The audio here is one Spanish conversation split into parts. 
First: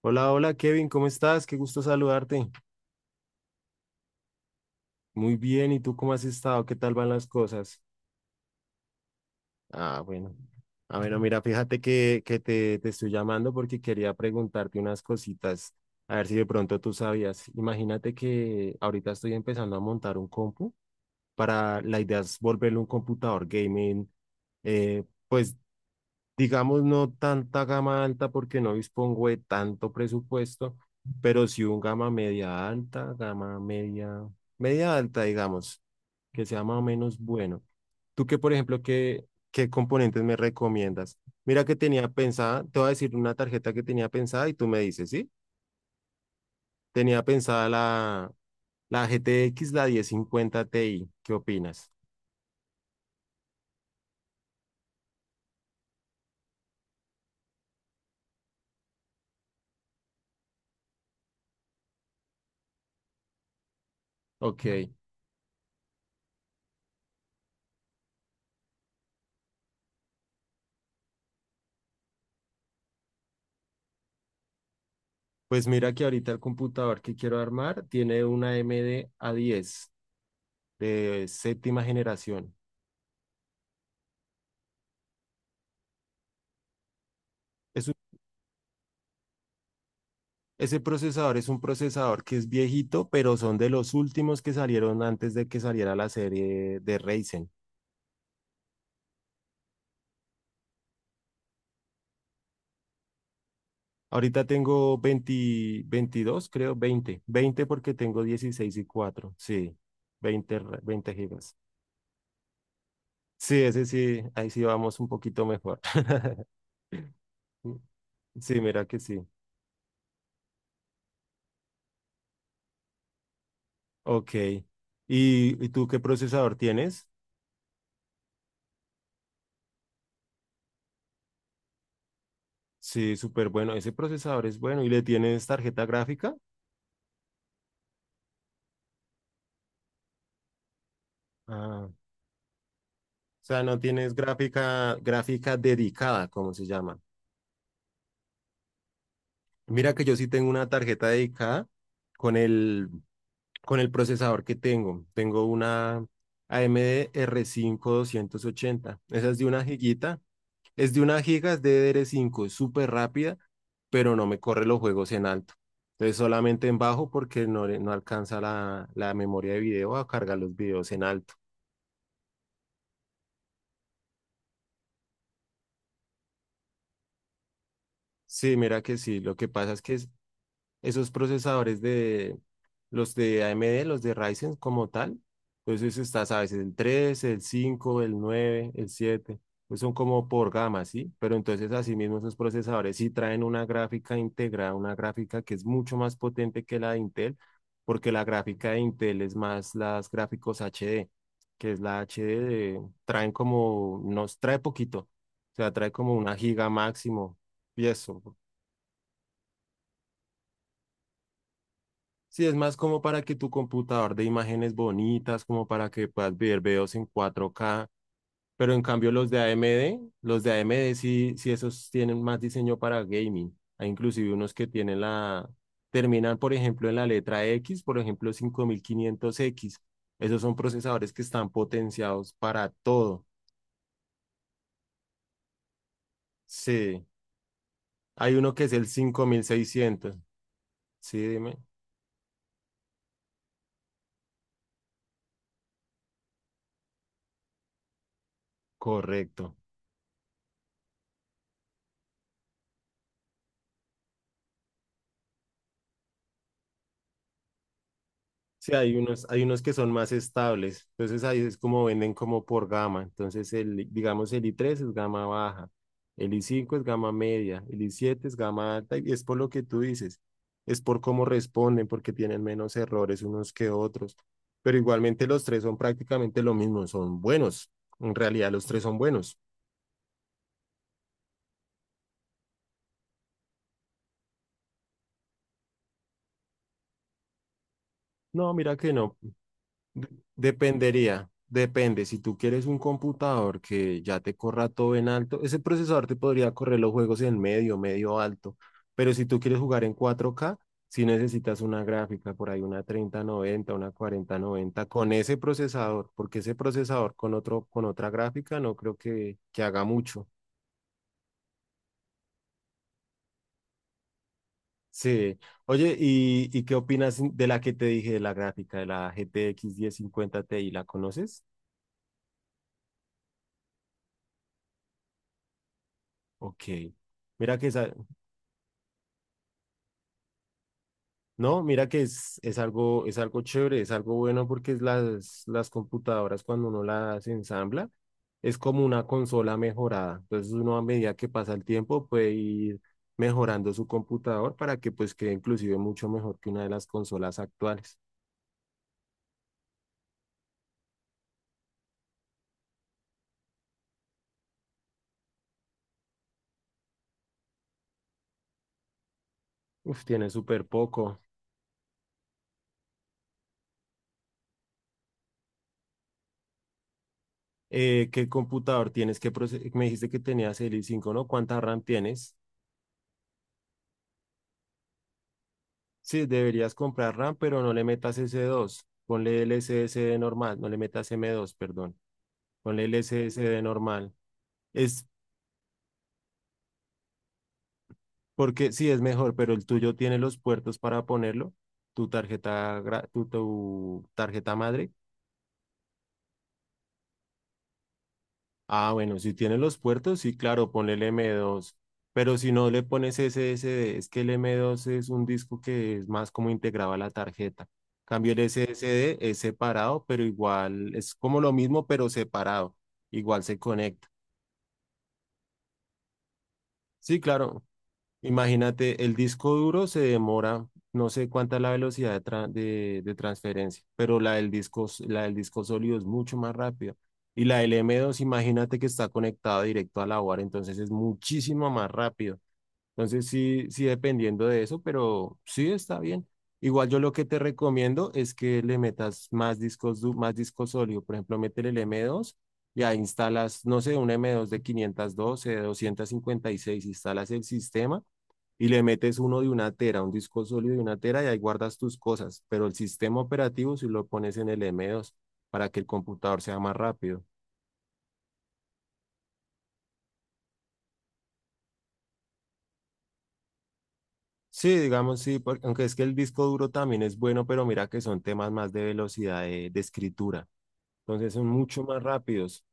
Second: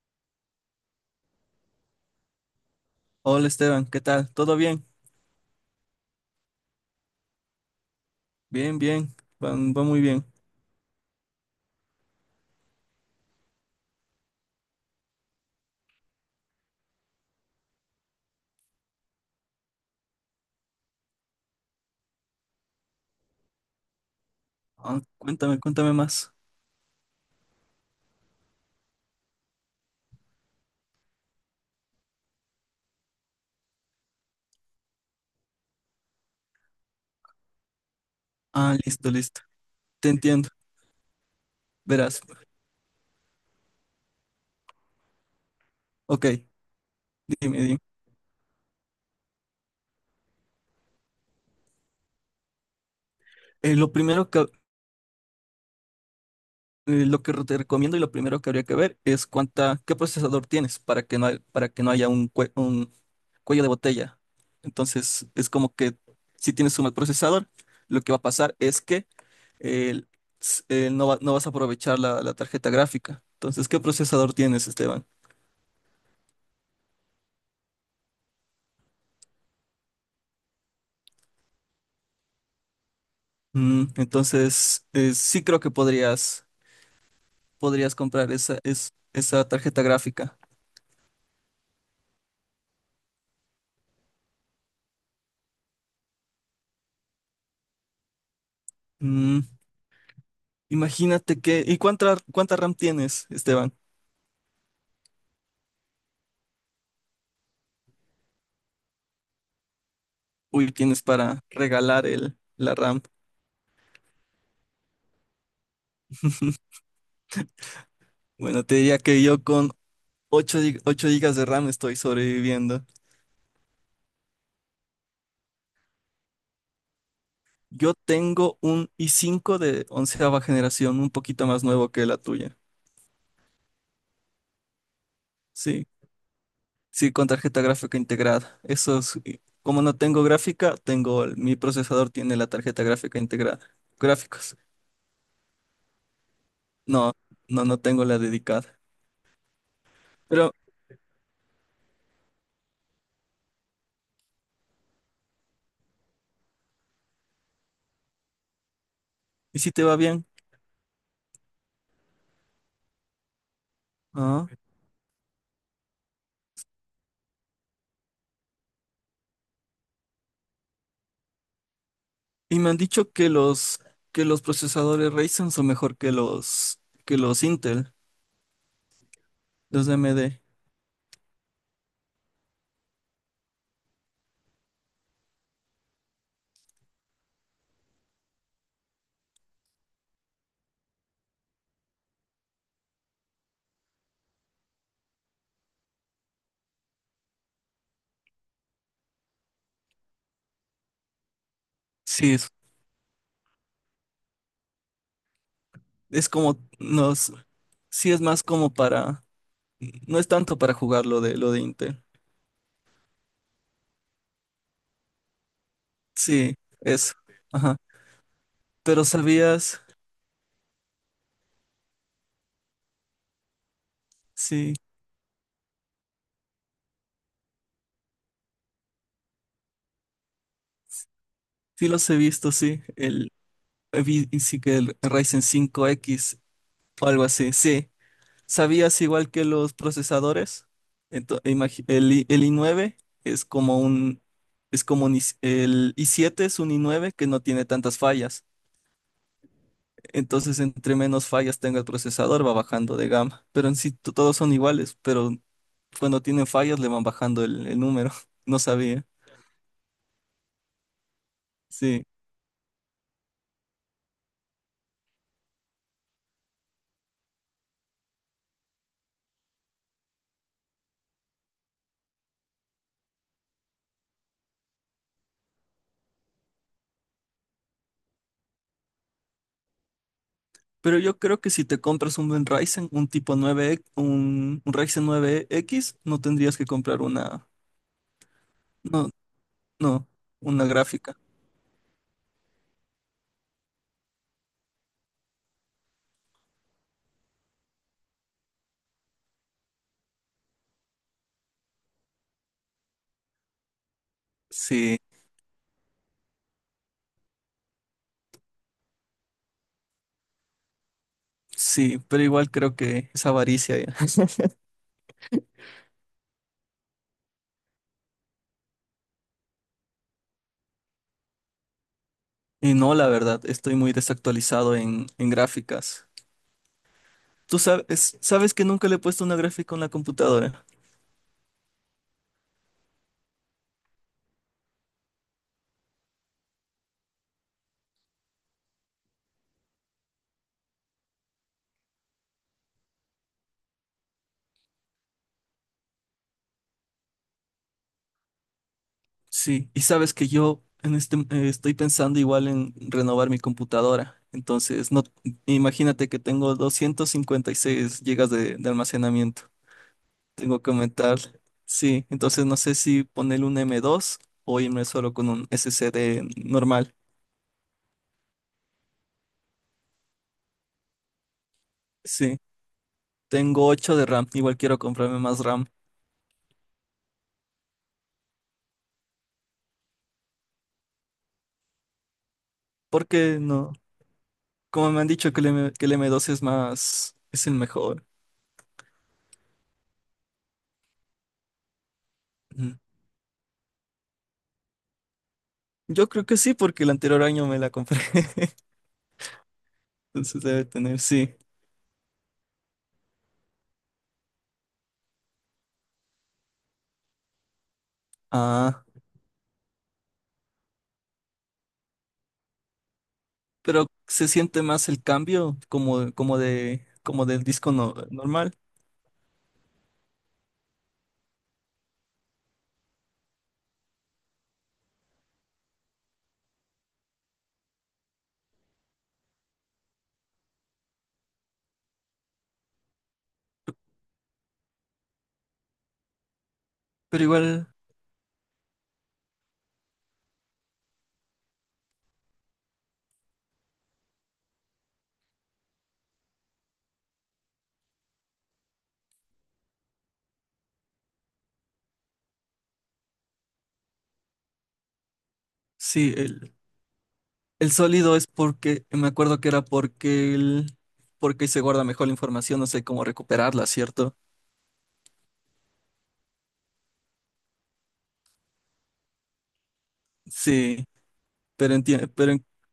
Hola, hola Kevin, ¿cómo estás? Qué gusto saludarte. Hola Esteban, ¿qué tal? ¿Todo bien? Muy bien, ¿y tú cómo has estado? ¿Qué tal van las cosas? Bien, bien, va muy Ah, bien. bueno. Ah, bueno, mira, fíjate que te estoy llamando porque quería preguntarte unas cositas, a ver si de pronto tú sabías. Imagínate que ahorita estoy empezando a montar un compu para, la idea es volverlo un computador gaming, Ah, eh, pues cuéntame, cuéntame más. digamos, no tanta gama alta porque no dispongo de tanto presupuesto, pero sí un gama media alta, gama media, media alta, digamos, que sea más o menos bueno. Tú qué por Ah, ejemplo, listo, qué, listo. qué Te componentes me entiendo. recomiendas? Mira que tenía Verás. pensada, te voy a decir una tarjeta que tenía pensada y tú me dices, ¿sí? Ok, Tenía dime, pensada dime. la GTX, la 1050 Ti, ¿qué opinas? Eh, lo primero que, lo que te recomiendo y lo primero que habría que ver es qué procesador tienes para que no haya un cuello de botella. Ok, Entonces, es como que si tienes un mal procesador, lo que va a pasar es que eh, no vas a aprovechar la tarjeta gráfica. Entonces, ¿qué procesador tienes, Esteban? pues mira que ahorita el computador que quiero armar tiene una A M AMD A10 de séptima generación. Entonces, sí creo que podrías, Es un- podrías comprar esa tarjeta gráfica. Ese procesador es un procesador que es viejito, pero son de los últimos que salieron antes de que saliera la serie de Ryzen. Mm, Imagínate que... ¿Y cuánta RAM tienes, Esteban? Ahorita tengo 20, 22 creo, 20 20 porque tengo 16 y cuatro. Sí, Uy, tienes 20 para gigas. regalar la RAM. Sí, ese sí, ahí sí vamos un poquito mejor. Sí, Bueno, te mira que diría que sí. yo con 8 gigas de RAM estoy sobreviviendo. Ok. ¿Y tú qué procesador tienes? Yo tengo un i5 de onceava generación, un poquito más nuevo que la tuya. Sí, súper bueno. Ese procesador es bueno. ¿Y le tienes tarjeta Sí, gráfica? sí, con tarjeta gráfica integrada. Eso es, como no tengo gráfica, mi Ah, o procesador tiene la tarjeta gráfica integrada. sea, no tienes Gráficos. gráfica, gráfica dedicada, como se llama. No, no, no tengo la dedicada. Mira que yo sí tengo Pero, una tarjeta dedicada con el procesador que tengo. Tengo una AMD r cinco doscientos ochenta. Esa es de ¿y una si te va giguita. bien? Es de una giga, es de DDR5, es súper rápida, pero no me Ah, corre los juegos en alto. Entonces solamente en bajo porque no alcanza la memoria de video a cargar los videos en alto. y me han dicho que los procesadores Ryzen son mejor que que los Intel, Sí, mira que sí. Lo que pasa es los de que AMD. esos procesadores de los de AMD, los de Ryzen como tal. Entonces está, sabes, el tres, el cinco, el nueve, el siete. Pues son como por gama, ¿sí? Pero entonces asimismo esos procesadores sí traen una gráfica integrada, una gráfica que es mucho más potente que la de Intel, porque la gráfica de Intel es más las gráficos HD, que es la Sí, HD, es, traen como, nos trae poquito, o sea, trae como es una como, giga máximo y sí eso. es más como no es tanto para jugar lo de Intel. Sí, es más como para que tu computador de imágenes bonitas, como para que puedas Sí, ver videos en eso. Ajá. 4K, pero en Pero cambio los de sabías, AMD, los de AMD sí, sí esos tienen más diseño para gaming. Hay inclusive unos que sí. tienen la, terminan por ejemplo en la letra X, por ejemplo 5500X. Esos son procesadores que están Sí los he potenciados visto, para sí. todo. Vi, sí que el Ryzen 5X Sí, o algo así, sí. hay uno que es el ¿Sabías igual que los 5600. procesadores? Sí, dime. El i9 es como un, el i7 es un i9 que no tiene tantas fallas. Correcto. Entonces, entre menos fallas tenga el procesador, va bajando de gama. Pero en sí todos son iguales, pero cuando tienen fallas le van bajando el número. No Sí, sabía. Hay unos que son más estables. Entonces ahí es como Sí. venden como por gama. Entonces el, digamos, el i3 es gama baja, el i5 es gama media, el i7 es gama alta y es por lo que tú dices. Es por cómo responden, porque tienen menos errores unos que otros. Pero igualmente los tres son prácticamente lo mismo, son buenos. En realidad los tres son buenos. Pero yo creo que si te compras un buen Ryzen, un tipo 9, un Ryzen 9X, no tendrías que comprar una, No, mira que no, no. no, De- una gráfica. Dependería, depende. Si tú quieres un computador que ya te corra todo en alto, ese procesador te podría correr los juegos en medio, medio alto. Pero si tú quieres jugar en 4K, si necesitas una gráfica, por ahí una 3090, una 4090, Sí, con ese procesador, porque ese procesador con otro, con otra gráfica no creo que haga mucho. sí, pero igual creo que es avaricia ya. Sí. Oye, ¿y qué opinas de la que te dije, de la gráfica, de la GTX 1050 Ti? ¿La conoces? Y no, la verdad, estoy muy desactualizado en, gráficas. Ok. Mira ¿Tú que esa, sabes que nunca le he puesto una gráfica en la computadora? no, mira que es algo, es algo chévere, es algo bueno porque es las computadoras cuando uno las ensambla es como una consola mejorada. Entonces uno a medida que pasa el tiempo puede ir mejorando su computador para que pues quede inclusive mucho mejor que una de las consolas actuales. Sí, y sabes que yo estoy pensando igual en renovar mi computadora. Entonces, no, imagínate que tengo 256 gigas de almacenamiento. Uf, tiene Tengo súper que aumentar. poco. Sí, entonces no sé si ponerle un M2 o irme solo con un SSD normal. ¿Qué computador tienes? Me dijiste que tenías el i5, ¿no? ¿Cuánta RAM tienes? Sí, tengo ocho de RAM. Igual quiero comprarme más RAM. Sí, deberías comprar RAM, pero no le metas S2. Ponle el S SSD normal, no le metas M2, perdón. Ponle el Porque SSD no, normal. como me Es han dicho que que el M2 es el mejor. porque sí es mejor, pero el tuyo tiene los puertos para ponerlo. Tu Ujú. tarjeta, tu tarjeta madre. Yo creo que sí, porque el anterior año me la compré. Ah, bueno, si tiene los puertos, sí, Entonces debe claro, ponle tener, el m sí. dos, Pero si no le pones SSD, es que el M2 es un disco que es más como integrado a la tarjeta. Cambio el Ah, SSD es separado, pero igual es como lo mismo, pero separado. Igual se pero conecta. se siente más el cambio Sí, como del claro. disco normal. Imagínate, el disco duro se demora, no sé cuánta es la velocidad de, de transferencia, pero la del disco, la del disco sólido es mucho más rápido. Y la del M2, imagínate que está conectada directo a la UAR, entonces es muchísimo más rápido. Entonces sí, sí dependiendo de eso, pero sí está bien. Igual yo lo Pero que te igual, recomiendo es que le metas más discos, más disco sólido. Por ejemplo, métele el M2 y ahí instalas, no sé, un M2 de 512, de 256, instalas el sistema y le metes uno de una tera, un disco sólido de una tera y ahí guardas tus cosas. Pero el sistema operativo si lo pones en el M2 para que el sí, computador el, sea más rápido. el sólido es porque, me acuerdo que era porque se guarda mejor la información, no sé cómo recuperarla, ¿cierto? Sí, digamos, sí, aunque es que el disco duro también es bueno, pero mira que son temas más de velocidad de escritura. Sí, Entonces son pero mucho más rápidos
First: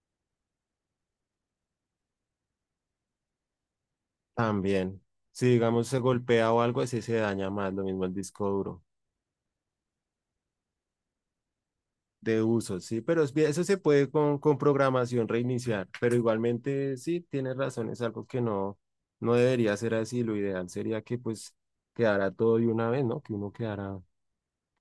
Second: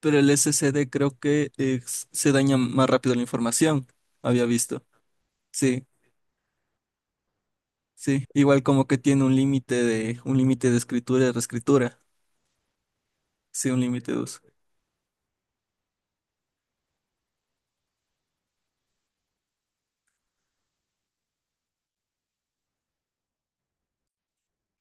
pero el SSD creo que se daña más rápido la información, había visto. también. Si, Sí, digamos, se golpea o algo, así se daña más, lo mismo el sí. disco Igual duro como que tiene un límite de escritura y reescritura. de uso, sí, pero es eso Sí, se un puede límite de uso. con programación reiniciar, pero igualmente sí, tienes razón, es algo que no, no debería ser así. Lo ideal sería que pues quedara todo de una vez, ¿no? Que uno quedara...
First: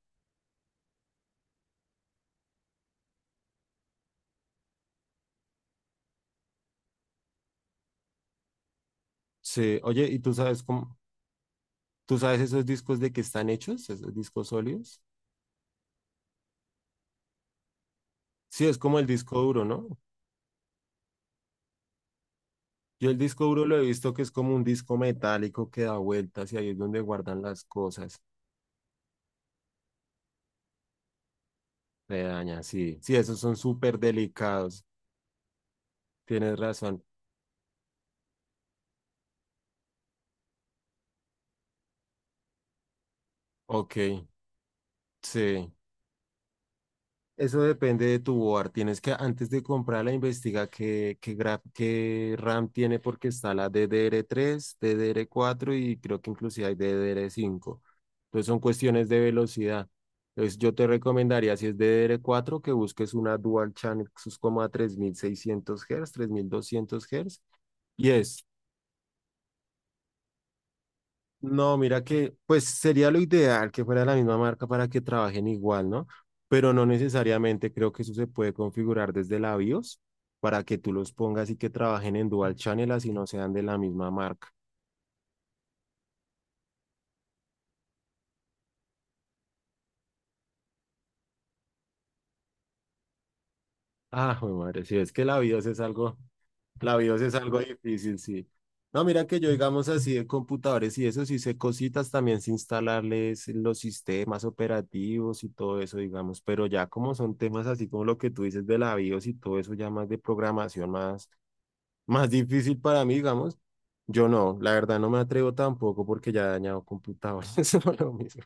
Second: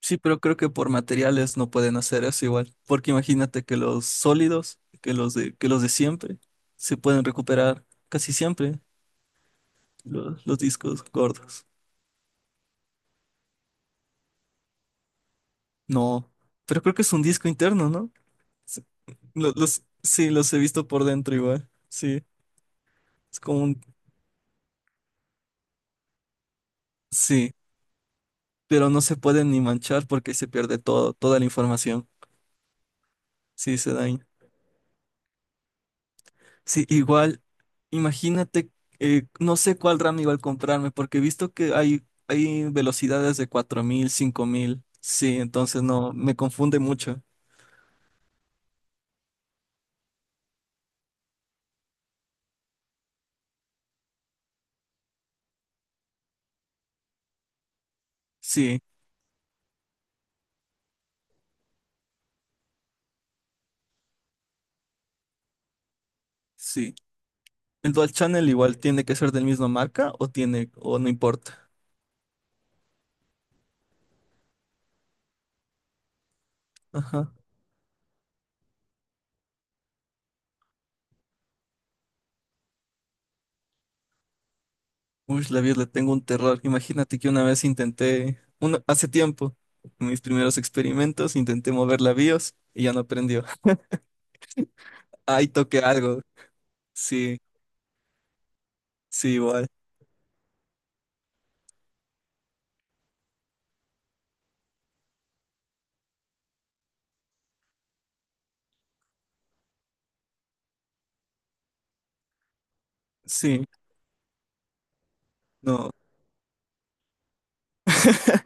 Sí, pero creo que por materiales no pueden hacer eso igual, porque imagínate que que los de siempre, se pueden recuperar casi siempre Sí, oye, ¿y tú los sabes cómo, discos gordos. tú sabes esos discos de qué están hechos, esos discos sólidos? No, pero creo que es un disco interno, ¿no? Sí, es Sí, como el disco duro, ¿no? sí, los he visto por dentro igual, sí, Yo el es disco como duro lo un, he visto que es como un disco metálico que da vueltas y ahí es donde guardan sí, las cosas. pero no se pueden ni manchar porque se pierde toda la información, Se daña, sí. Sí, esos son sí, se súper daña. delicados. Tienes Sí, razón. igual, imagínate, no sé cuál RAM igual comprarme, porque he visto que hay velocidades de cuatro Ok, mil 5.000. Sí, sí. entonces no, me confunde mucho. Eso depende de tu board. Tienes que, antes de comprarla, investiga qué, qué RAM tiene porque está la DDR3, DDR4 y creo que inclusive hay DDR5. Entonces son Sí, cuestiones de velocidad. Entonces yo te recomendaría, si es DDR4, que busques una Dual Channel 3.3600 Hz, tres mil sí. doscientos Hz. ¿El Y Dual es Channel igual tiene que ser del mismo marca o o no importa? No, mira que, pues sería lo ideal que fuera la misma marca para que trabajen igual, ¿no? Pero no Ajá. necesariamente, creo que eso se puede configurar desde la BIOS para que tú los pongas y que trabajen en dual channel, así no sean de la misma marca. Uy, la vida, le tengo un terror. Imagínate que una vez intenté, hace tiempo, en mis primeros experimentos, intenté mover la BIOS y ya no prendió. Ah, jue madre, si es que la Ahí BIOS toqué es algo. algo. La BIOS es Sí, algo difícil, sí. No, mira sí, que yo, igual. digamos así, de computadores y eso, sí sé cositas también, sé instalarles los sistemas operativos y todo eso, digamos, pero ya como son temas así como lo que tú dices de la BIOS y todo eso, ya más de programación, más, más difícil para mí, digamos, Sí, yo no, la verdad no me atrevo no. tampoco porque ya he dañado computadores, eso es lo mismo.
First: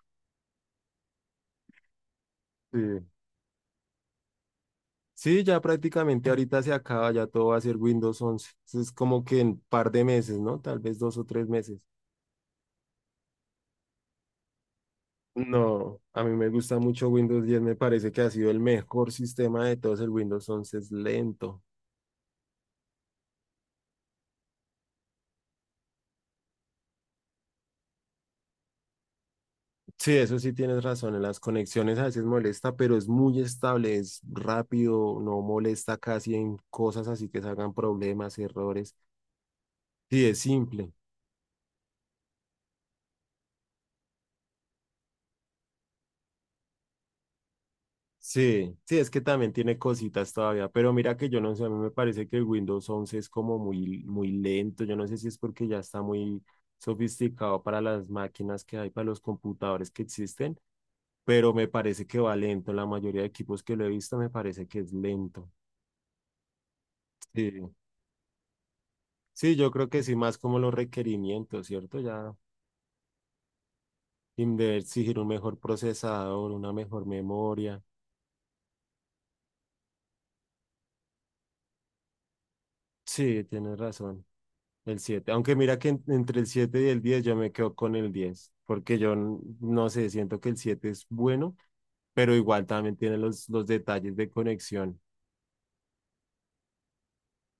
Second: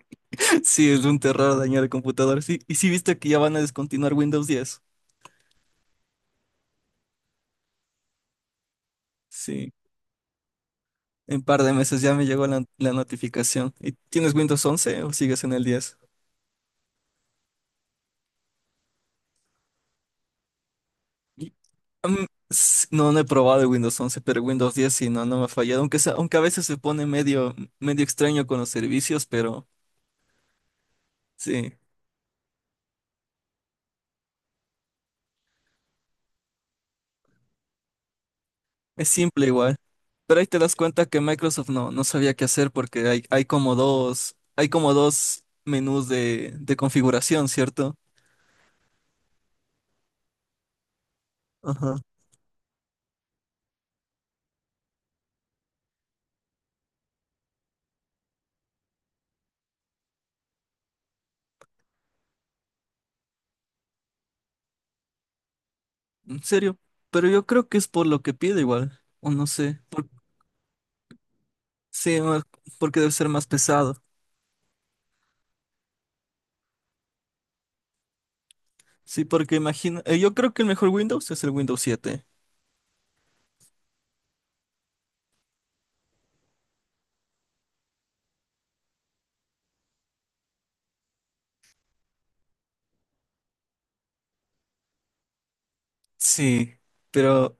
Sí, es un terror dañar el computador. Sí, y sí Sí. viste que ya van a descontinuar Windows 10. Sí, ya prácticamente ahorita se acaba, ya todo va a ser Windows 11, es como que en Sí, par de meses, ¿no? Tal vez dos o en un tres par de meses. meses ya me llegó la notificación. ¿Y tienes Windows 11 o sigues en el 10? No, a mí me gusta mucho Windows 10. Me parece que ha sido el mejor sistema de todos. El Windows 11 es Y, lento. mm, no, no he probado el Windows 11, pero Windows 10 sí, no, no me ha fallado. Aunque a veces se pone medio, medio extraño con los servicios, pero Sí, eso sí tienes razón, en las sí, conexiones a veces molesta, pero es muy estable, es rápido, no molesta casi en cosas así que salgan problemas, errores. es simple igual. Sí, es Pero ahí te das simple. cuenta que Microsoft no, no sabía qué hacer porque hay como dos menús de configuración, ¿cierto? Sí, sí, es que también tiene cositas todavía, pero mira que yo no sé, a mí me Ajá. parece que el Windows once es como muy, muy lento. Yo no sé si es porque ya está muy sofisticado para las máquinas que hay, para los computadores que existen, pero me parece que va lento. La mayoría de equipos que lo he visto me parece que es lento. En serio. Pero yo Sí, creo que es por lo que pide igual, o no sí, yo sé. creo que sí, más como los requerimientos, ¿cierto? Sí, Ya porque debe ser más pesado. De exigir un mejor procesador, una mejor memoria. Sí, porque imagino, yo creo que el mejor Windows es el Windows 7. Sí, tienes razón. El siete. Aunque mira que entre el siete y el 10 yo me quedo con el 10 porque yo no sé, siento que el siete es bueno, pero igual también tiene los detalles de conexión. Sí, pero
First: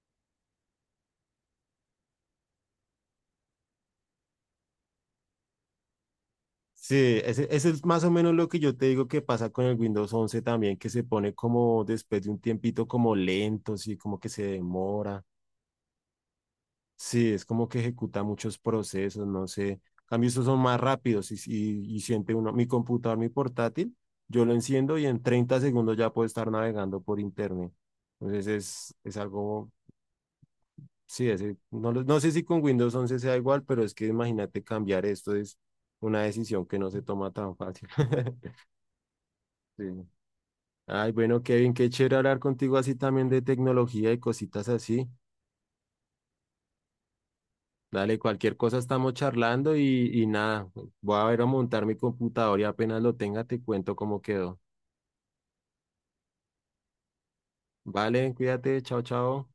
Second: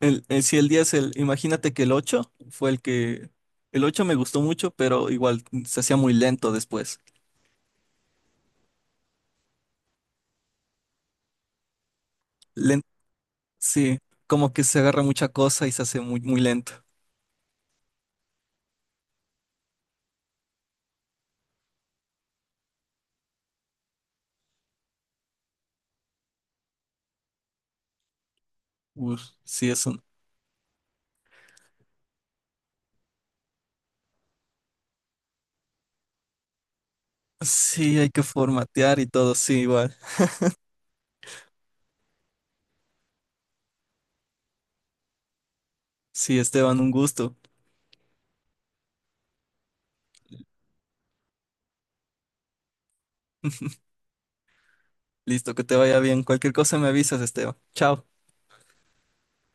el, eh, si el 10, el, imagínate que el 8 fue el que... El 8 me gustó mucho, pero igual se hacía muy lento después. Sí, ese es más o menos lo que yo te digo que pasa con el Windows 11 también, que se pone como después de un Len- tiempito como lento, sí, sí, como que se como que se agarra demora. mucha cosa y se hace muy, muy lento. Sí, es como que ejecuta muchos procesos, no sé. En cambio, estos son más rápidos y, y siente uno, mi computador, mi portátil, yo lo enciendo y en 30 segundos ya puedo estar navegando por internet. Entonces es Uf, algo, sí, es un... sí, no, no sé si con Windows 11 sea igual, pero es que imagínate cambiar esto es una decisión que no se toma tan fácil. Sí, hay que formatear y todo, sí, Sí. igual. Ay, bueno, Kevin, qué chévere hablar contigo así también de tecnología y cositas así. Sí, Esteban, un gusto. Dale, cualquier cosa estamos charlando y nada, voy a ver a montar mi computador y apenas lo tenga te cuento cómo quedó. Listo, que te vaya bien. Cualquier cosa me avisas, Esteban. Chao. Vale, cuídate, chao, chao.